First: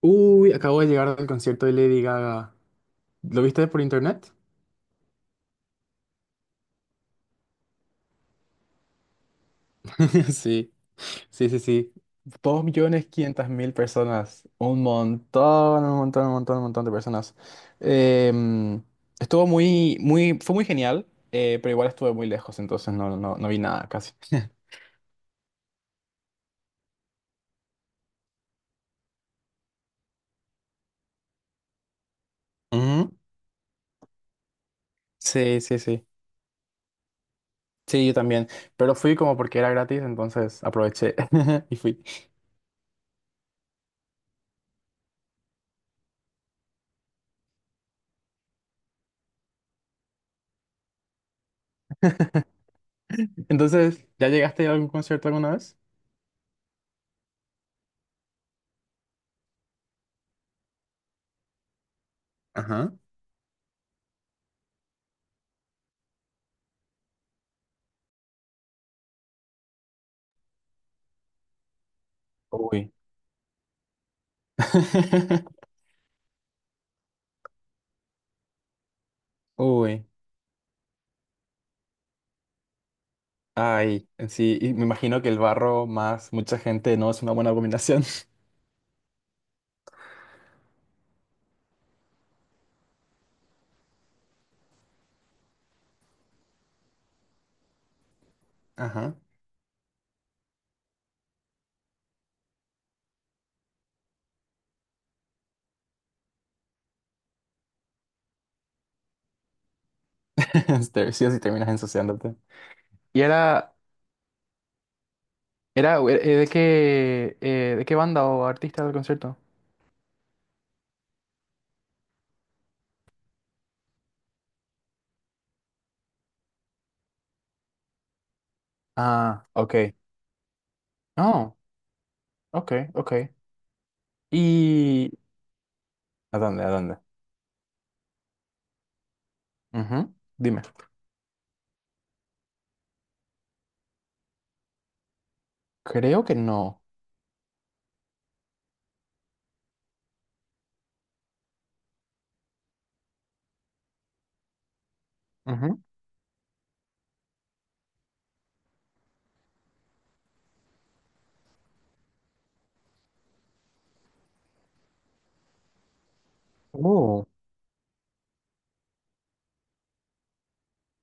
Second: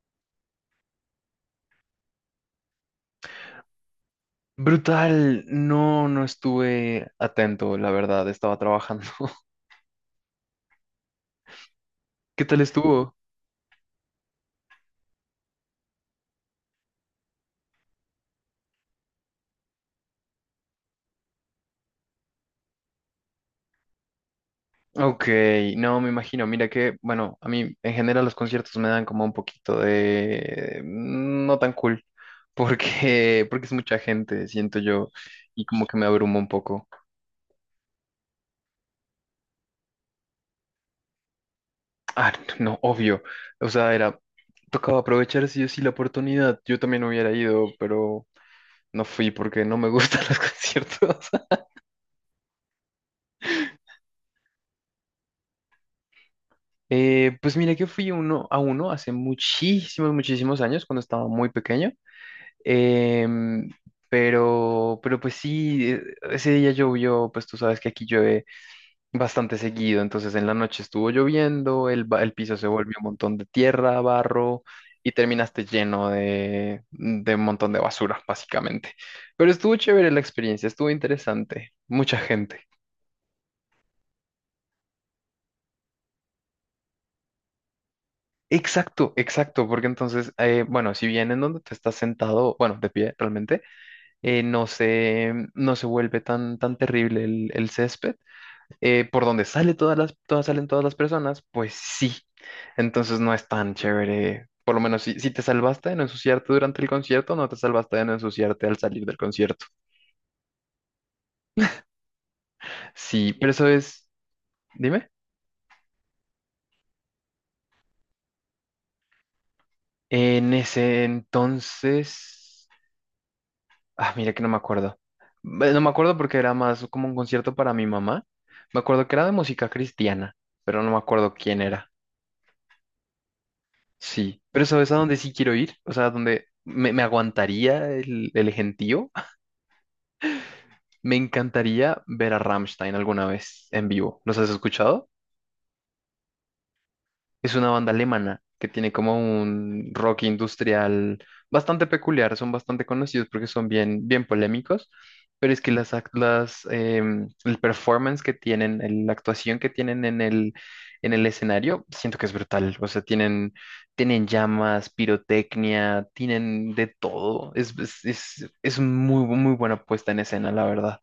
Uy, acabo de llegar del concierto de Lady Gaga. ¿Lo viste por internet? Brutal, no, no estuve atento, la verdad, estaba trabajando. Sí, sí, sí, sí. ¿Qué tal Dos millones estuvo? quinientas mil personas. Un montón, un montón, un montón, un montón de personas. Em, estuvo muy, fue muy genial, pero igual estuve muy lejos, entonces no vi nada casi. Ok, no, me imagino, mira que, bueno, a mí en general los conciertos me dan como un poquito de no tan cool, Ujú. porque es mucha gente, siento yo, Sí, y sí, como que me sí. abrumo un poco. Sí, yo también. Pero fui como porque era gratis, entonces aproveché y fui. Ah, no, obvio, o sea, era, tocaba aprovechar sí o sí la oportunidad, yo también hubiera ido, pero no fui porque no me gustan los conciertos. Entonces, ¿ya llegaste a algún concierto alguna vez? Pues mira que fui uno a uno hace muchísimos, muchísimos años, cuando estaba muy pequeño. Ajá. Em, pero, pues sí, ese día llovió, pues tú sabes que aquí llueve bastante seguido, entonces en la noche estuvo lloviendo, el piso se Uy. volvió un montón de tierra, barro, y terminaste lleno de un montón de basura, básicamente. Pero estuvo Uy, chévere la experiencia, estuvo interesante, mucha gente. ay, sí, y me imagino que el barro más mucha gente no es una buena combinación. Exacto, exacto, porque entonces, bueno, si bien en donde te estás sentado, bueno, de pie realmente, no se vuelve tan, tan terrible el césped, Ajá. por donde sale todas las, todas salen todas las personas, pues sí, entonces no es tan chévere, por lo menos si te salvaste de no ensuciarte durante el concierto, no te salvaste de no ensuciarte al salir del concierto. Sí o sí terminas ensuciándote. Y Sí, pero eso era, es, dime, era ¿ de qué banda o artista del concierto? en ese entonces... Ah, mira que no me acuerdo. No me acuerdo porque era más como un concierto para mi mamá. Me acuerdo que era de Ah, música ok. cristiana, pero no me acuerdo Oh, quién era. ok, ok. Sí, pero ¿sabes a Y... dónde sí quiero ir? O sea, ¿A donde dónde? ¿A me, dónde? me aguantaría el gentío. Ujú, dime. Me encantaría ver a Rammstein alguna vez en vivo. ¿Los has escuchado? Creo que no. Es una banda alemana que tiene como un rock industrial bastante peculiar, son bastante conocidos porque son bien, bien polémicos, pero es que Ujú. las, ac- las em, el performance que tienen, la actuación que tienen en el escenario, siento que es brutal. O sea, tienen llamas, pirotecnia, tienen de Oh, todo. Es muy, muy buena puesta en escena, la verdad.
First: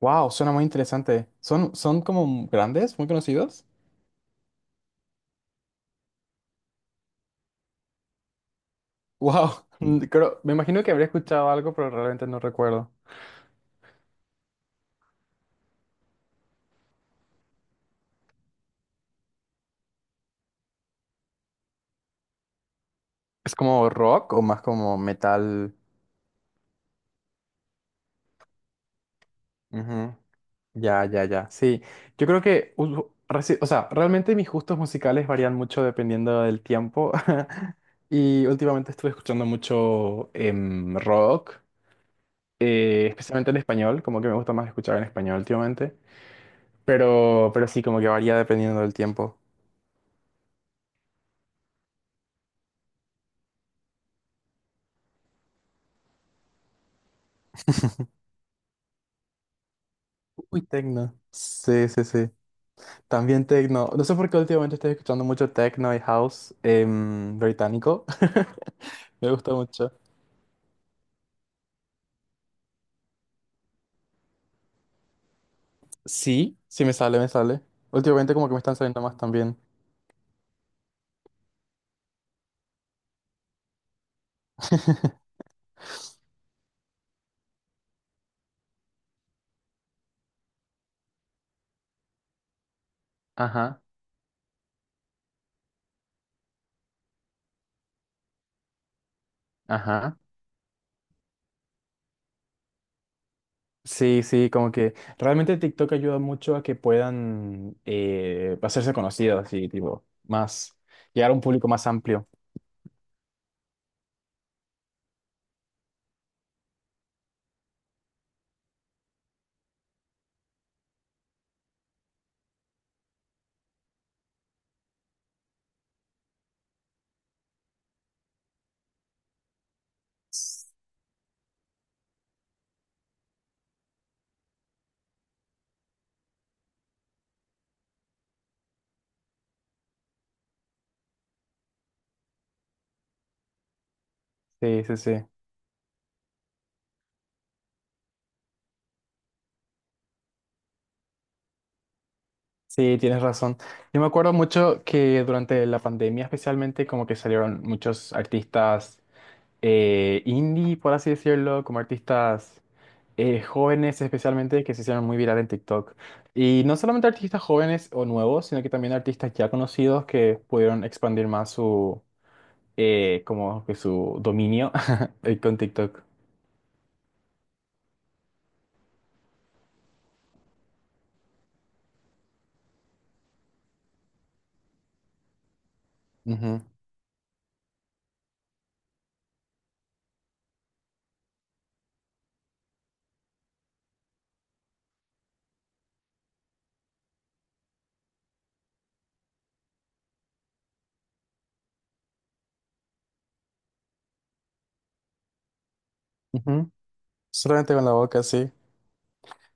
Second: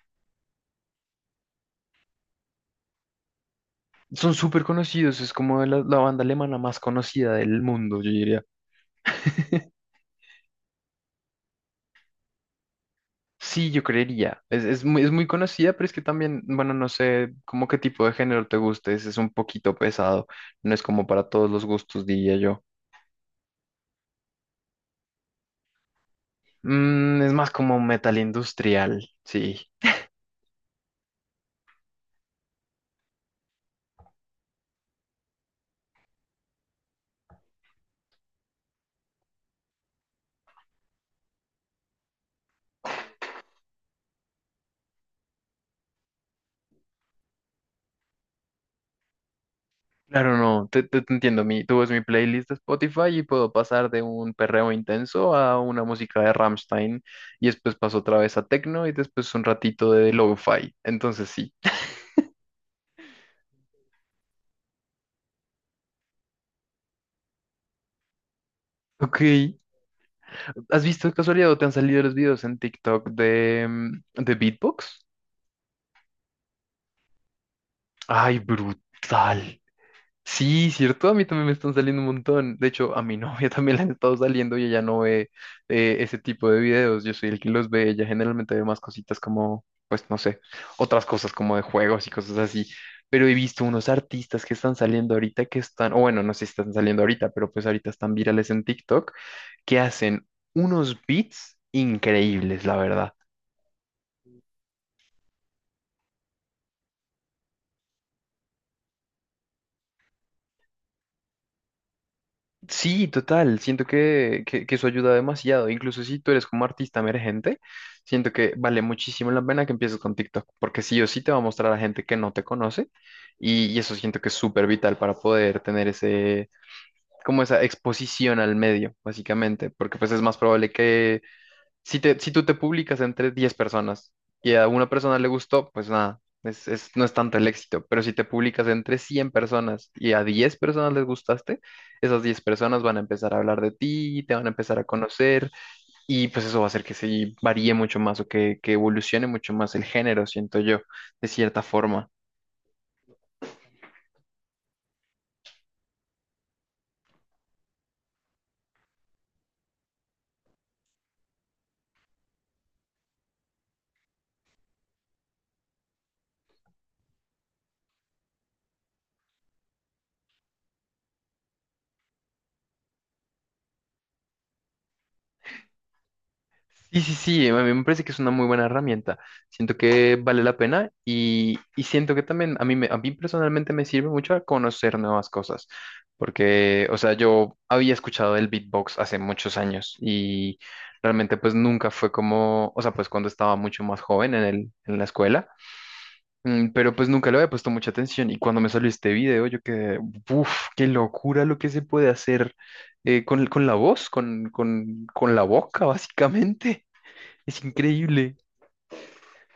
wow, suena muy interesante. ¿Son como grandes, muy conocidos? Son súper conocidos, es como la banda alemana más conocida del mundo, yo diría. Wow, creo, me imagino que habría escuchado algo, pero realmente no recuerdo. Sí, yo creería. Es muy conocida, pero es que también, bueno, no sé como qué tipo de género te guste. Es un poquito pesado. No es como para todos los gustos, diría yo. ¿Es como rock o más como metal? Es más como metal industrial. Sí. Ujú. Ya, ya, ya. Sí, yo creo que, o sea, realmente mis gustos musicales varían mucho dependiendo del tiempo. Y últimamente estuve escuchando mucho rock, especialmente en español, como que me gusta más escuchar en español últimamente. Pero sí, como que varía dependiendo del tiempo. Claro, no. Te entiendo. Tú ves mi playlist de Spotify y puedo pasar de un perreo intenso a una música de Rammstein. Y después paso otra vez a techno y después un ratito de Uy, lo-fi. tecno. Entonces sí. Sí, sí, sí. También tecno. No sé por qué últimamente estoy escuchando mucho techno y house británico. Ok. Me gusta mucho. ¿Has visto de casualidad o te han salido los videos en TikTok de beatbox? Sí, me sale. Últimamente Ay, como que me están saliendo más también. brutal. Sí, cierto, a mí también me están saliendo un montón. De hecho, a mi novia también le han estado saliendo y ella no ve ese tipo de videos. Yo soy el que los ve. Ella generalmente ve más cositas como, pues no sé, otras cosas como de juegos y cosas así. Pero he visto Ajá, unos artistas que están saliendo ahorita que están, o bueno, no sé si están saliendo ahorita, pero pues ahorita están virales en TikTok, que ajá. hacen unos beats increíbles, la verdad. Sí, sí, como que realmente TikTok ayuda mucho a que puedan hacerse conocidos y tipo más, llegar a un público más amplio. Sí, total. Siento que eso ayuda demasiado. Incluso si tú eres como artista emergente, siento que vale muchísimo la pena que empieces con TikTok, porque sí o sí te va a mostrar a gente que no te conoce y eso siento que es súper vital para poder tener ese, como esa exposición al medio, básicamente, porque pues es más probable que si tú te publicas entre 10 personas y a una persona le gustó, pues nada, no es tanto el éxito. Pero si te publicas entre 100 personas y a 10 personas les gustaste, esas 10 personas van a empezar a hablar de ti, te van a empezar a Sí, sí, sí. conocer y pues eso va a hacer que se varíe mucho más o que evolucione mucho más el género, siento yo, de cierta forma. Sí, tienes razón. Yo me acuerdo mucho que durante la pandemia especialmente como que salieron muchos artistas indie, por así decirlo, como artistas jóvenes especialmente que se hicieron muy viral en TikTok. Y no solamente artistas jóvenes o nuevos, sino que también artistas ya conocidos que pudieron expandir más su como que su dominio con TikTok. Sí, sí, sí, a mí me parece que es una muy buena herramienta. Siento que vale la pena y siento que también a mí personalmente me sirve mucho a conocer nuevas cosas. Ujú, Porque, o sea, yo había escuchado el beatbox hace muchos años y realmente pues nunca fue como, o sea, pues cuando estaba mucho más joven en la escuela, pero pues nunca le había puesto mucha atención y cuando me salió este video yo quedé, uff, qué locura lo que se puede hacer con la voz, con la boca ujú. básicamente. Es Solamente con la boca, increíble. sí.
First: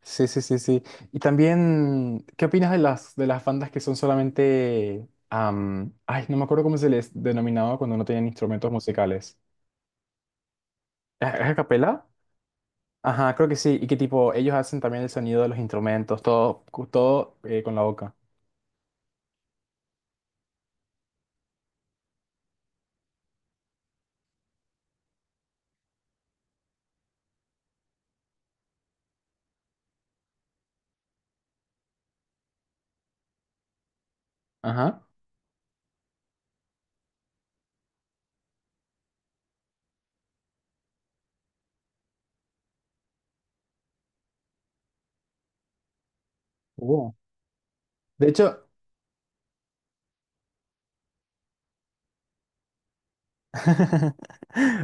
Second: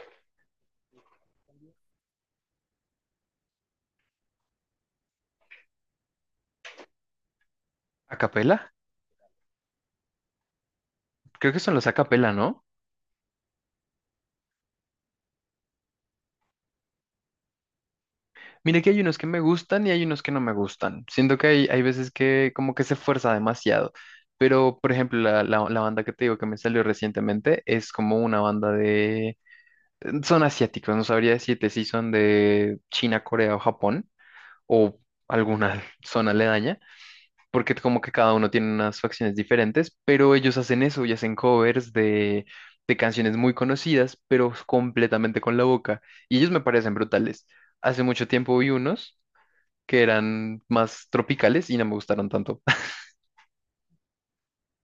Sí, sí, sí, sí. Y también, ¿qué opinas de de las bandas que son solamente... ay, no me acuerdo cómo se les denominaba cuando no tenían ¿Acapela? instrumentos musicales. ¿Es Creo a que son los capela? acapela, ¿no? Ajá, creo que sí. Y que tipo, ellos hacen también el sonido de los instrumentos, todo, todo con la boca. Mire que hay unos que me gustan y hay unos que no me gustan. Siento que hay veces que como que se fuerza demasiado. Pero, por ejemplo, la banda que te digo que me salió recientemente es como una banda de... Son asiáticos, no sabría decirte si son de China, Corea o Japón o Ajá. alguna zona aledaña. Porque como que cada uno tiene unas facciones diferentes, pero ellos hacen eso y hacen covers de canciones muy conocidas, pero completamente con la boca. Y ellos me parecen Uh. brutales. Hace mucho De tiempo hecho, vi unos que eran más tropicales y no me gustaron tanto.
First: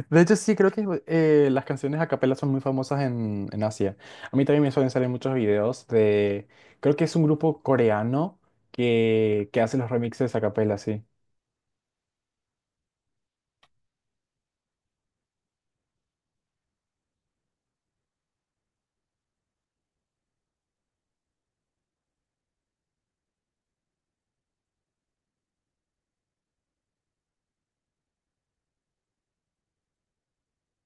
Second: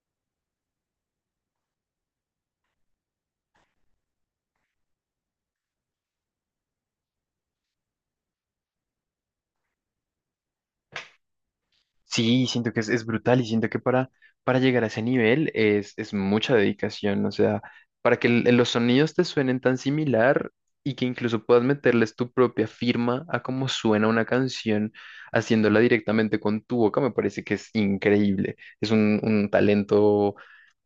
de hecho sí, creo que las canciones a capela son muy famosas en Asia. A mí también me suelen salir muchos videos de, creo que es un grupo coreano que hace los remixes a capela, sí. Sí, siento que es brutal y siento que para llegar a ese nivel es mucha dedicación, o sea, para que los sonidos te suenen tan similar y que incluso puedas meterles tu propia firma a cómo suena una canción haciéndola directamente con tu boca, me parece que es increíble, es un talento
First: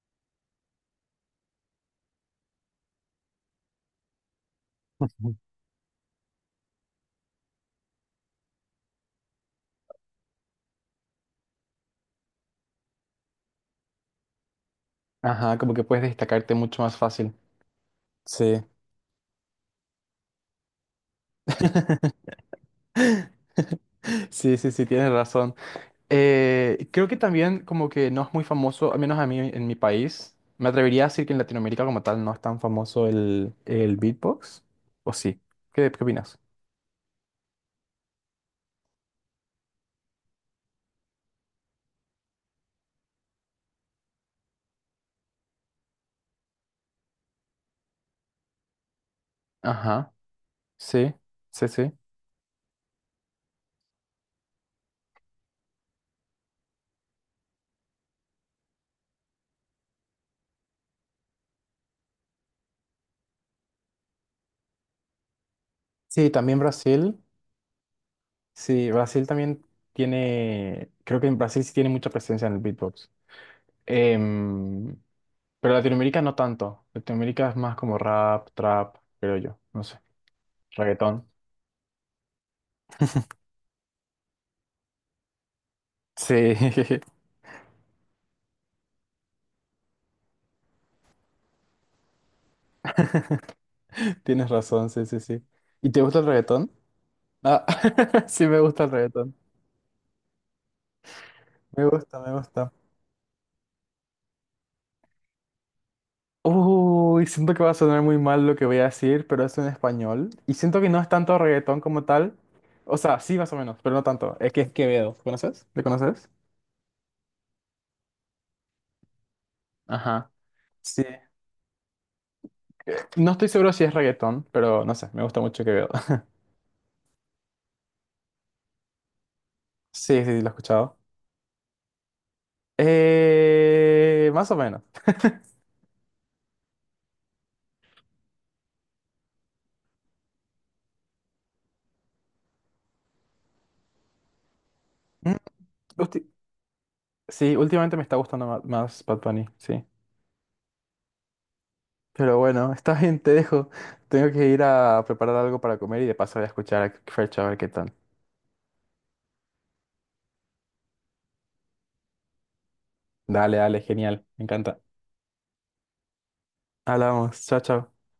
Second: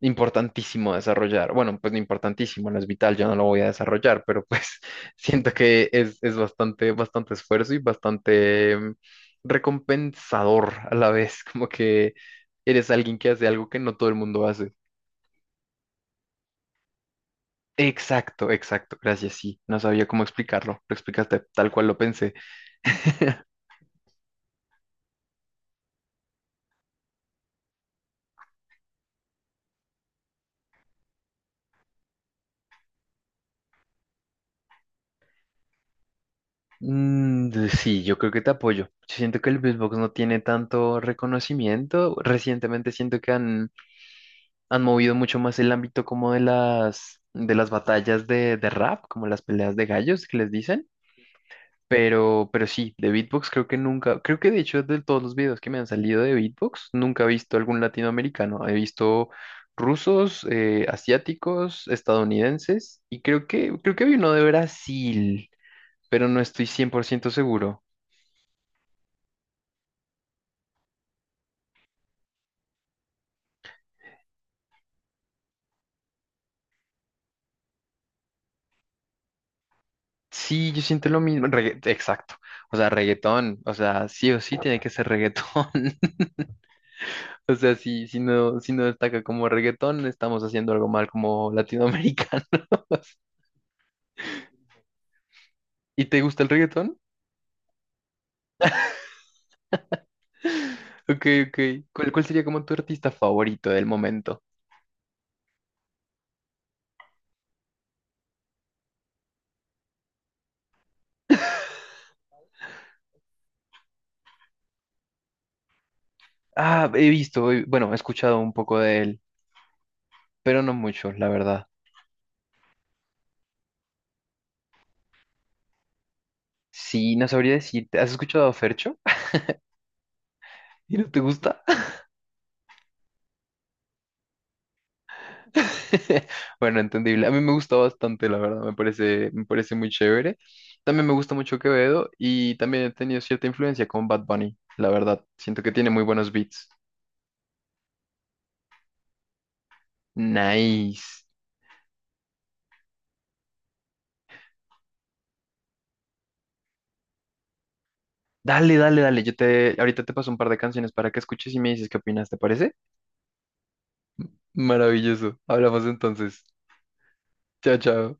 importantísimo a desarrollar, bueno, pues no importantísimo, no es vital, yo no lo voy a desarrollar, pero pues Ujú. siento que es bastante, bastante esfuerzo y bastante recompensador a la vez, como que eres alguien que hace algo que no todo el mundo hace. Ajá, como que puedes destacarte mucho más fácil. Exacto, Sí. exacto, gracias, sí, no sabía cómo explicarlo, lo explicaste tal cual lo pensé. Sí, sí, sí, tienes razón. Creo que también como que no es muy famoso, al menos a mí en mi país. Me atrevería a decir que en Latinoamérica como tal no es tan famoso el beatbox. ¿O sí? ¿Qué opinas? Sí, yo creo que te apoyo. Yo siento que el beatbox no tiene tanto reconocimiento, recientemente siento que han movido mucho más el ámbito como de las batallas de rap, como las peleas de Ajá. gallos que les dicen. Sí, sí, sí. Pero, sí, de beatbox creo que nunca, creo que de hecho de todos los videos que me han salido de beatbox, nunca he visto algún latinoamericano. He visto rusos, asiáticos, estadounidenses y creo que había uno de Brasil, pero Sí, no también estoy cien por Brasil. ciento seguro. Sí, Brasil también tiene, creo que en Brasil sí tiene mucha presencia en el beatbox. Em, pero Latinoamérica no tanto. Latinoamérica es más como rap, trap, creo yo. No sé. Sí, yo siento lo Reggaetón. mismo, exacto. O sea, reggaetón, o sea, sí o sí tiene que ser reggaetón. Sí, O sea, si no destaca como reggaetón, estamos haciendo algo mal como latinoamericano. tienes razón, sí, sí, sí. ¿Y te ¿Y te gusta el gusta el reggaetón? reggaetón? Ah, sí me gusta el reggaetón. Ok, ok. Me ¿Cuál, gusta, cuál me sería como gusta. tu artista favorito del momento? Uy, siento que va a sonar muy mal lo que voy a decir, pero es en español. Y siento que no es tanto reggaetón como tal. O sea, sí, más o menos, pero no tanto. Es que es Quevedo. ¿Conoces? ¿Le conoces? Ah, he visto, bueno, he escuchado un poco de él, Ajá. pero no Sí. mucho, la verdad. No estoy seguro si es reggaetón, pero no sé, me gusta mucho Quevedo. Sí, no sabría decirte. ¿Has escuchado a Fercho? Sí, sí, lo he ¿Y escuchado. no te gusta? Más o menos. Bueno, entendible. A mí me gusta bastante, la verdad. Me parece muy chévere. También me gusta mucho Quevedo y también he tenido cierta influencia con Bad Bunny, la verdad. Mm, Siento que tiene muy ulti- buenos beats. sí, últimamente me está gustando más Bad Bunny, sí. Nice. Pero bueno, está bien, te dejo. Tengo que ir a preparar algo para comer y de paso voy a escuchar a Fercho a ver qué tal. Dale, dale, dale. Ahorita te paso un par de canciones para que escuches y me dices qué opinas, ¿te parece? Dale, dale, genial, me encanta. Maravilloso. Hablamos entonces. Hablamos, chao, Chao, chao. chao.